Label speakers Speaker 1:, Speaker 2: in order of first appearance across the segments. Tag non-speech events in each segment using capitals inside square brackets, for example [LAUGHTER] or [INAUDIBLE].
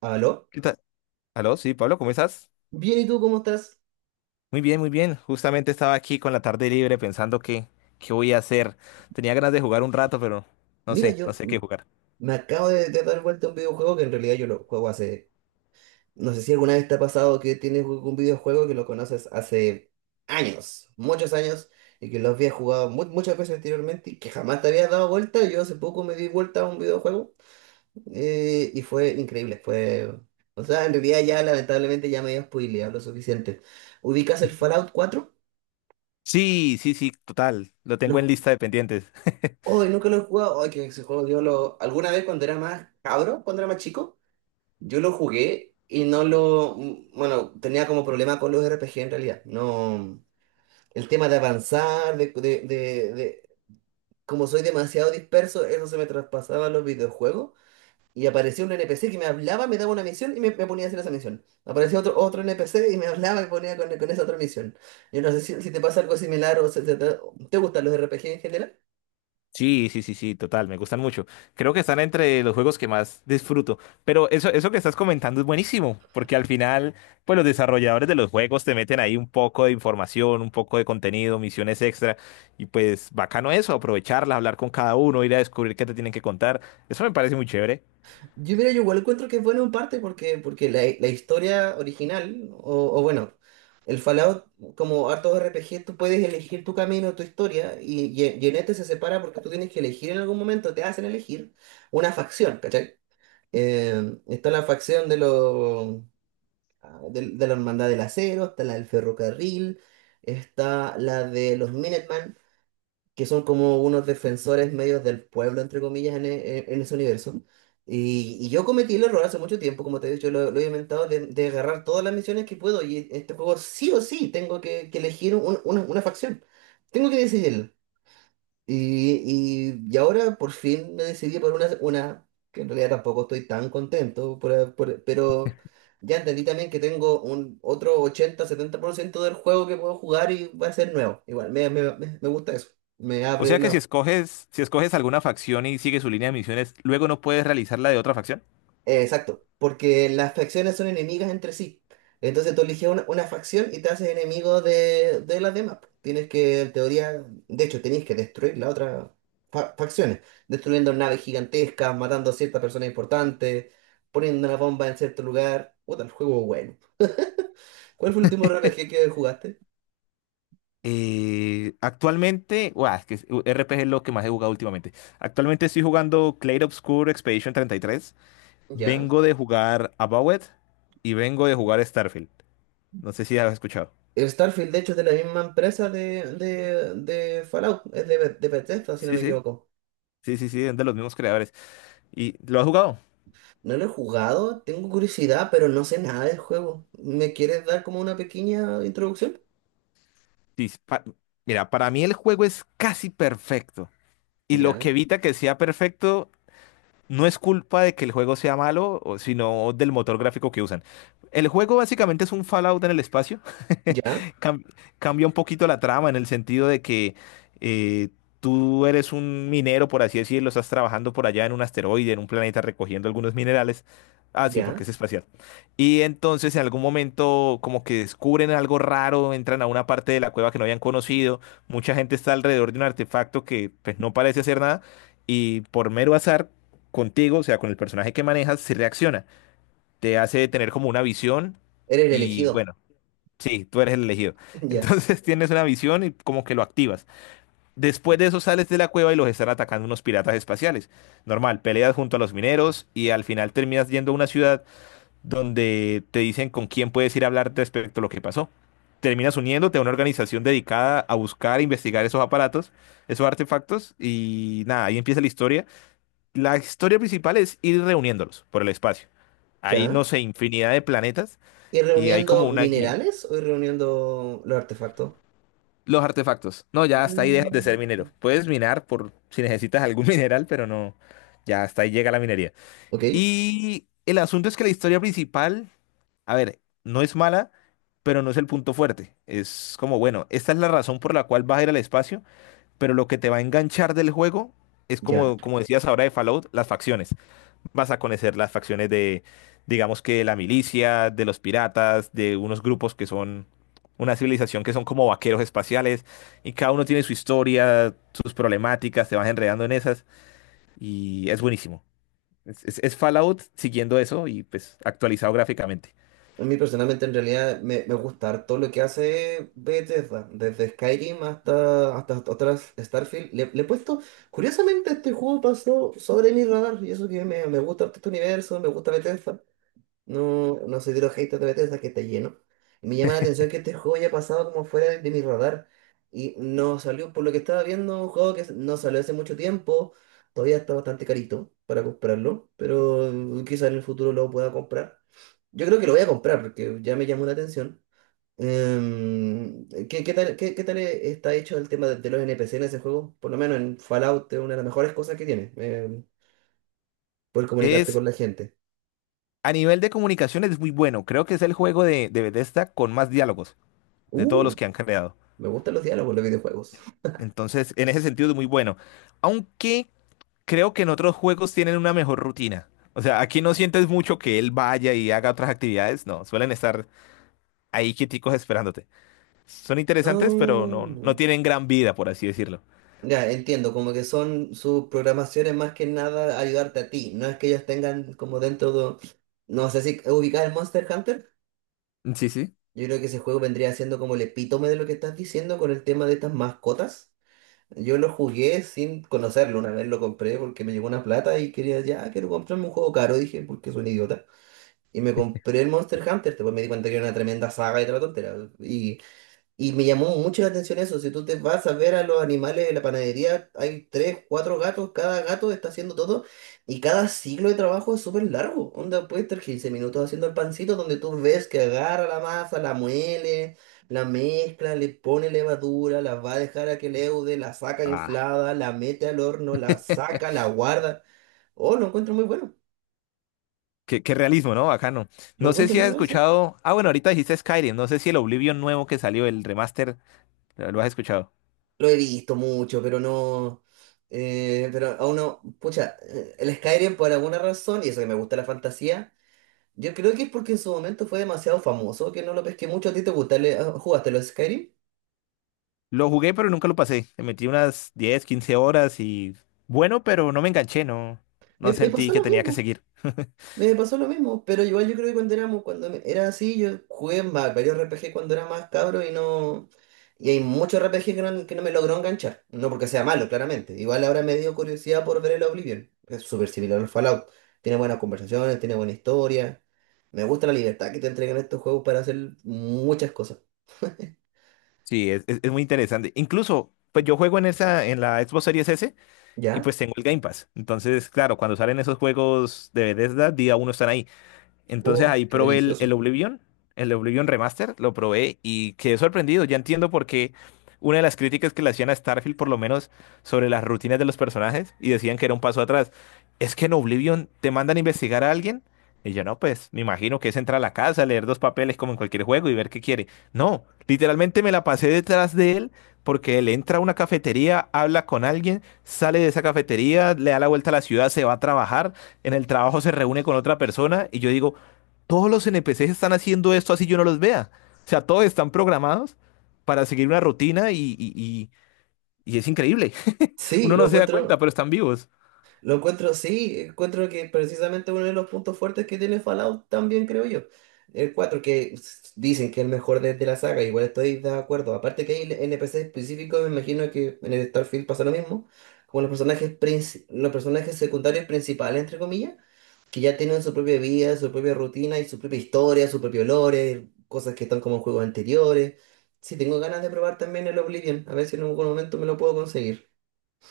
Speaker 1: ¿Aló?
Speaker 2: ¿Qué tal? Aló, sí, Pablo, ¿cómo estás?
Speaker 1: Bien, ¿y tú cómo estás?
Speaker 2: Muy bien, muy bien. Justamente estaba aquí con la tarde libre pensando qué voy a hacer. Tenía ganas de jugar un rato, pero no
Speaker 1: Mira,
Speaker 2: sé, no
Speaker 1: yo,
Speaker 2: sé qué jugar.
Speaker 1: me acabo de dar vuelta a un videojuego que en realidad yo lo juego hace... No sé si alguna vez te ha pasado que tienes un videojuego que lo conoces hace años, muchos años, y que lo habías jugado muchas veces anteriormente y que jamás te habías dado vuelta. Yo hace poco me di vuelta a un videojuego, y fue increíble, fue... O sea, en realidad ya lamentablemente ya me había spoileado lo suficiente. ¿Ubicas el Fallout 4?
Speaker 2: Sí, sí, sí, total. Lo tengo en lista de pendientes. [LAUGHS]
Speaker 1: Hoy nunca lo he jugado. Ay, que ese juego yo lo. Alguna vez cuando era más cabro, cuando era más chico, yo lo jugué y no lo. Bueno, tenía como problema con los RPG en realidad. No. El tema de avanzar. Como soy demasiado disperso, eso se me traspasaba a los videojuegos. Y aparecía un NPC que me hablaba, me daba una misión y me ponía a hacer esa misión. Aparecía otro NPC y me hablaba y me ponía con esa otra misión. Yo no sé si te pasa algo similar o se te gustan los RPG en general.
Speaker 2: Sí, sí, sí, sí, total, me gustan mucho. Creo que están entre los juegos que más disfruto. Pero eso que estás comentando es buenísimo, porque al final, pues los desarrolladores de los juegos te meten ahí un poco de información, un poco de contenido, misiones extra, y pues bacano eso, aprovecharla, hablar con cada uno, ir a descubrir qué te tienen que contar. Eso me parece muy chévere.
Speaker 1: Yo, mira, yo igual encuentro que es bueno en parte porque la historia original, o bueno, el Fallout, como harto RPG tú puedes elegir tu camino, tu historia, y en este se separa porque tú tienes que elegir en algún momento, te hacen elegir una facción, ¿cachai? Está la facción de la Hermandad del Acero, está la del Ferrocarril, está la de los Minuteman, que son como unos defensores medios del pueblo, entre comillas, en, en ese universo. Y yo cometí el error hace mucho tiempo, como te he dicho, lo he inventado, de agarrar todas las misiones que puedo. Y este juego sí o sí tengo que elegir una facción. Tengo que decidirlo. Y ahora por fin me decidí por una que en realidad tampoco estoy tan contento, pero ya entendí también que tengo un otro 80 70% del juego que puedo jugar y va a ser nuevo. Igual, me gusta eso. Me
Speaker 2: O
Speaker 1: abre
Speaker 2: sea que si
Speaker 1: las.
Speaker 2: escoges, si escoges alguna facción y sigues su línea de misiones, luego no puedes realizar la de otra facción.
Speaker 1: Exacto, porque las facciones son enemigas entre sí. Entonces tú eliges una facción y te haces enemigo de las demás. Tienes que, en teoría, de hecho, tenéis que destruir las otras facciones, destruyendo naves gigantescas, matando a ciertas personas importantes, poniendo una bomba en cierto lugar. Puta, el juego es bueno. ¿Cuál fue el último RPG que jugaste?
Speaker 2: Actualmente, guau, RPG es lo que más he jugado últimamente. Actualmente estoy jugando Clair Obscur Expedition 33.
Speaker 1: ¿Ya?
Speaker 2: Vengo de jugar Avowed y vengo de jugar Starfield. No sé si has escuchado.
Speaker 1: El Starfield, de hecho, es de la misma empresa de Fallout, es de Bethesda, si no
Speaker 2: Sí,
Speaker 1: me
Speaker 2: sí,
Speaker 1: equivoco.
Speaker 2: sí, sí, sí, es de los mismos creadores. ¿Y lo has jugado?
Speaker 1: No lo he jugado, tengo curiosidad, pero no sé nada del juego. ¿Me quieres dar como una pequeña introducción?
Speaker 2: Sí, pa- Mira, para mí el juego es casi perfecto. Y lo que
Speaker 1: Ya,
Speaker 2: evita que sea perfecto no es culpa de que el juego sea malo, o- sino del motor gráfico que usan. El juego básicamente es un Fallout en el espacio.
Speaker 1: ya,
Speaker 2: [LAUGHS] Cam- cambia un poquito la trama en el sentido de que eh, tú eres un minero, por así decirlo, estás trabajando por allá en un asteroide, en un planeta recogiendo algunos minerales. Ah, sí, porque
Speaker 1: ya.
Speaker 2: es espacial. Y entonces en algún momento como que descubren algo raro, entran a una parte de la cueva que no habían conocido, mucha gente está alrededor de un artefacto que pues no parece hacer nada y por mero azar contigo, o sea, con el personaje que manejas, se reacciona. Te hace tener como una visión
Speaker 1: Eres el
Speaker 2: y
Speaker 1: elegido.
Speaker 2: bueno, sí, tú eres el elegido.
Speaker 1: [LAUGHS] Ya,
Speaker 2: Entonces [LAUGHS] tienes una visión y como que lo activas. Después de eso sales de la cueva y los están atacando unos piratas espaciales. Normal, peleas junto a los mineros y al final terminas yendo a una ciudad donde te dicen con quién puedes ir a hablar respecto a lo que pasó. Terminas uniéndote a una organización dedicada a buscar e investigar esos aparatos, esos artefactos y nada, ahí empieza la historia principal es ir reuniéndolos por el espacio. Hay,
Speaker 1: ya.
Speaker 2: no sé, infinidad de planetas
Speaker 1: ¿Ir
Speaker 2: y hay como
Speaker 1: reuniendo
Speaker 2: una guía.
Speaker 1: minerales o ir reuniendo los artefactos?
Speaker 2: Los artefactos. No, ya hasta ahí dejas de ser
Speaker 1: Mm.
Speaker 2: minero. Puedes minar por si necesitas algún [LAUGHS] mineral, pero no. Ya hasta ahí llega la minería.
Speaker 1: Ok,
Speaker 2: Y el asunto es que la historia principal, a ver, no es mala, pero no es el punto fuerte. Es como, bueno, esta es la razón por la cual vas a ir al espacio, pero lo que te va a enganchar del juego es
Speaker 1: ya.
Speaker 2: como, como decías ahora de Fallout, las facciones. Vas a conocer las facciones de, digamos que la milicia, de los piratas, de unos grupos que son una civilización que son como vaqueros espaciales y cada uno tiene su historia, sus problemáticas, te vas enredando en esas y es buenísimo. Es Fallout siguiendo eso y pues actualizado gráficamente.
Speaker 1: A mí personalmente en realidad me gusta todo lo que hace Bethesda, desde Skyrim hasta otras Starfield. Le he puesto, curiosamente este juego pasó sobre mi radar y eso que me gusta harto este universo, me gusta Bethesda. No, no soy de los haters de Bethesda que está lleno. Me llama la atención que este juego haya pasado como fuera de mi radar. Y no salió, por lo que estaba viendo, un juego que no salió hace mucho tiempo. Todavía está bastante carito para comprarlo. Pero quizás en el futuro lo pueda comprar. Yo creo que lo voy a comprar porque ya me llamó la atención. ¿Qué tal está hecho el tema de los NPC en ese juego? Por lo menos en Fallout es una de las mejores cosas que tiene. Poder comunicarte
Speaker 2: Es
Speaker 1: con la gente.
Speaker 2: a nivel de comunicaciones es muy bueno. Creo que es el juego de Bethesda con más diálogos de todos
Speaker 1: Uh,
Speaker 2: los que han creado.
Speaker 1: me gustan los diálogos en los videojuegos.
Speaker 2: Entonces, en ese sentido es muy bueno. Aunque creo que en otros juegos tienen una mejor rutina. O sea, aquí no sientes mucho que él vaya y haga otras actividades. No, suelen estar ahí quieticos esperándote. Son interesantes, pero
Speaker 1: Ah,
Speaker 2: no, no tienen gran vida, por así decirlo.
Speaker 1: ya, entiendo, como que son sus programaciones más que nada ayudarte a ti, no es que ellos tengan como dentro de... No sé si ubicás el Monster Hunter,
Speaker 2: Sí, sí.
Speaker 1: yo creo que ese juego vendría siendo como el epítome de lo que estás diciendo con el tema de estas mascotas. Yo lo jugué sin conocerlo, una vez lo compré porque me llegó una plata y quería, ya, quiero comprarme un juego caro, dije, porque soy un idiota. Y me compré el Monster Hunter, después me di cuenta que era una tremenda saga y toda la tontera. Y me llamó mucho la atención eso. Si tú te vas a ver a los animales de la panadería, hay tres, cuatro gatos, cada gato está haciendo todo y cada ciclo de trabajo es súper largo. Onda, puede estar 15 minutos haciendo el pancito donde tú ves que agarra la masa, la muele, la mezcla, le pone levadura, la va a dejar a que leude, la saca
Speaker 2: Ah,
Speaker 1: inflada, la mete al horno, la
Speaker 2: [LAUGHS]
Speaker 1: saca, la guarda. Oh, lo encuentro muy bueno.
Speaker 2: qué, qué realismo, ¿no? Bacano.
Speaker 1: Lo
Speaker 2: No sé
Speaker 1: encuentro
Speaker 2: si
Speaker 1: muy
Speaker 2: has
Speaker 1: raro.
Speaker 2: escuchado. Ah, bueno, ahorita dijiste Skyrim. No sé si el Oblivion nuevo que salió, el remaster, lo has escuchado.
Speaker 1: Lo he visto mucho, pero no. Pero aún no. Pucha, el Skyrim por alguna razón, y eso que me gusta la fantasía, yo creo que es porque en su momento fue demasiado famoso, que no lo pesqué mucho. ¿A ti te gusta? ¿Le- ah, ¿jugaste los Skyrim?
Speaker 2: Lo jugué, pero nunca lo pasé. Le metí unas 10, 15 horas y. Bueno, pero no me enganché, no.
Speaker 1: Me,
Speaker 2: No
Speaker 1: me
Speaker 2: sentí
Speaker 1: pasó
Speaker 2: que
Speaker 1: lo
Speaker 2: tenía que
Speaker 1: mismo.
Speaker 2: seguir. [LAUGHS]
Speaker 1: Me pasó lo mismo, pero igual yo creo que cuando éramos, cuando era así, yo jugué en varios RPG cuando era más cabro y no. Y hay muchos RPG que no me logró enganchar. No porque sea malo, claramente. Igual ahora me dio curiosidad por ver el Oblivion. Es súper similar al Fallout. Tiene buenas conversaciones, tiene buena historia. Me gusta la libertad que te entregan estos juegos para hacer muchas cosas.
Speaker 2: Sí, es muy interesante. Incluso, pues yo juego en esa, en la Xbox Series S y
Speaker 1: ¿Ya?
Speaker 2: pues tengo el Game Pass. Entonces, claro, cuando salen esos juegos de Bethesda, día uno están ahí. Entonces
Speaker 1: Oh,
Speaker 2: ahí
Speaker 1: qué
Speaker 2: probé el
Speaker 1: delicioso.
Speaker 2: Oblivion, el Oblivion Remaster, lo probé y quedé sorprendido. Ya entiendo por qué una de las críticas que le hacían a Starfield, por lo menos sobre las rutinas de los personajes, y decían que era un paso atrás. Es que en Oblivion te mandan a investigar a alguien. Y yo, no, pues me imagino que es entrar a la casa, leer dos papeles como en cualquier juego y ver qué quiere. No, literalmente me la pasé detrás de él porque él entra a una cafetería, habla con alguien, sale de esa cafetería, le da la vuelta a la ciudad, se va a trabajar en el trabajo se reúne con otra persona y yo digo, todos los NPCs están haciendo esto así yo no los vea. O sea, todos están programados para seguir una rutina y es increíble. [LAUGHS]
Speaker 1: Sí,
Speaker 2: Uno
Speaker 1: lo
Speaker 2: no se da cuenta,
Speaker 1: encuentro.
Speaker 2: pero están vivos.
Speaker 1: Lo encuentro, sí, encuentro que precisamente uno de los puntos fuertes que tiene Fallout también creo yo. El 4 que dicen que es el mejor de la saga, igual estoy de acuerdo. Aparte que hay NPC específicos, me imagino que en el Starfield pasa lo mismo, como los personajes, los personajes secundarios principales, entre comillas, que ya tienen su propia vida, su propia rutina y su propia historia, su propio lore, cosas que están como en juegos anteriores. Sí, tengo ganas de probar también el Oblivion, a ver si en algún momento me lo puedo conseguir.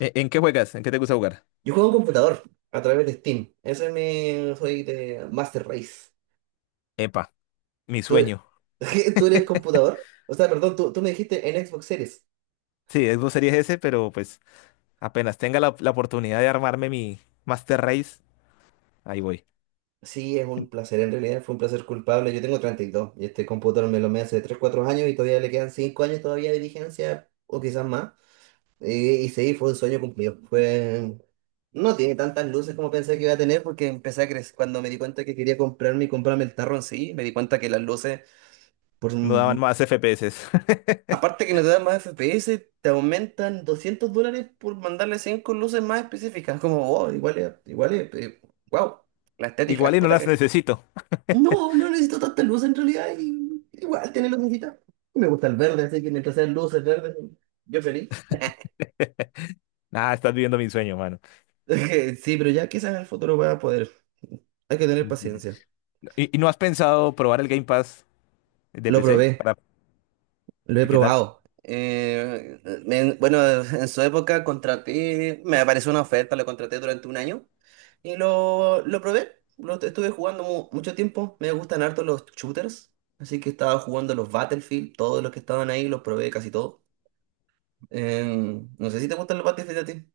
Speaker 2: ¿En, qué juegas? ¿En qué te gusta jugar?
Speaker 1: Yo juego en computador a través de Steam. Ese es mi. Soy de Master Race.
Speaker 2: Epa, mi
Speaker 1: ¿Tú,
Speaker 2: sueño.
Speaker 1: [LAUGHS] tú, eres computador? O sea, perdón, tú me dijiste en Xbox Series.
Speaker 2: Sí, Xbox Series S, pero pues apenas tenga la oportunidad de armarme mi Master Race, ahí voy.
Speaker 1: Sí, es un placer, en realidad fue un placer culpable. Yo tengo 32 y dos y este computador me lo me hace 3 4 años y todavía le quedan 5 años todavía de vigencia o quizás más. Y sí, fue un sueño cumplido. Fue... No tiene tantas luces como pensé que iba a tener porque empecé a crecer. Cuando me di cuenta que quería comprarme y comprarme el tarro en sí, me di cuenta que las luces, por,
Speaker 2: No daban más FPS. [LAUGHS]
Speaker 1: aparte que no te dan más FPS, te aumentan $200 por mandarle 5 luces más específicas. Como, oh, igual es, wow, la
Speaker 2: Igual
Speaker 1: estética,
Speaker 2: y no
Speaker 1: puta
Speaker 2: las
Speaker 1: que...
Speaker 2: necesito.
Speaker 1: No, no necesito tanta luz en realidad, y igual tiene lucecita. Y me gusta el verde, así que mientras sean luces verdes, yo feliz. [LAUGHS]
Speaker 2: Ah, estás viviendo mi sueño, mano.
Speaker 1: Sí, pero ya quizás en el futuro voy a poder. Hay que
Speaker 2: Sí,
Speaker 1: tener
Speaker 2: sí, sí.
Speaker 1: paciencia.
Speaker 2: ¿Y no has pensado probar el Game Pass de
Speaker 1: Lo
Speaker 2: PC?
Speaker 1: probé.
Speaker 2: Para...
Speaker 1: Lo he
Speaker 2: ¿Y qué tal?
Speaker 1: probado. Bueno, [LAUGHS] en su época contraté, me apareció una oferta, lo contraté durante un año y lo probé. Lo estuve jugando mucho tiempo. Me gustan harto los shooters, así que estaba jugando los Battlefield, todos los que estaban ahí los probé casi todos. Eh, no sé si te gustan los Battlefield a ti.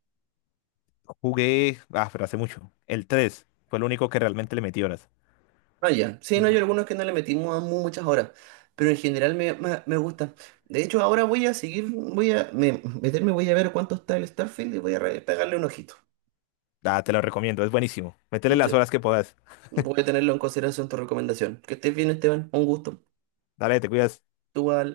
Speaker 2: Jugué, ah, pero hace mucho. El 3 fue el único que realmente le metí horas.
Speaker 1: Ah, ya. Sí,
Speaker 2: El
Speaker 1: no, hay
Speaker 2: Valorant.
Speaker 1: algunos que no le metimos a muchas horas, pero en general me gusta. De hecho, ahora voy a seguir, voy a meterme, voy a ver cuánto está el Starfield y voy a pegarle un ojito.
Speaker 2: Ah, te lo recomiendo, es buenísimo. Métele las horas que puedas.
Speaker 1: Voy a tenerlo en consideración tu recomendación. Que estés bien, Esteban. Un gusto.
Speaker 2: Dale, te cuidas.
Speaker 1: Igual.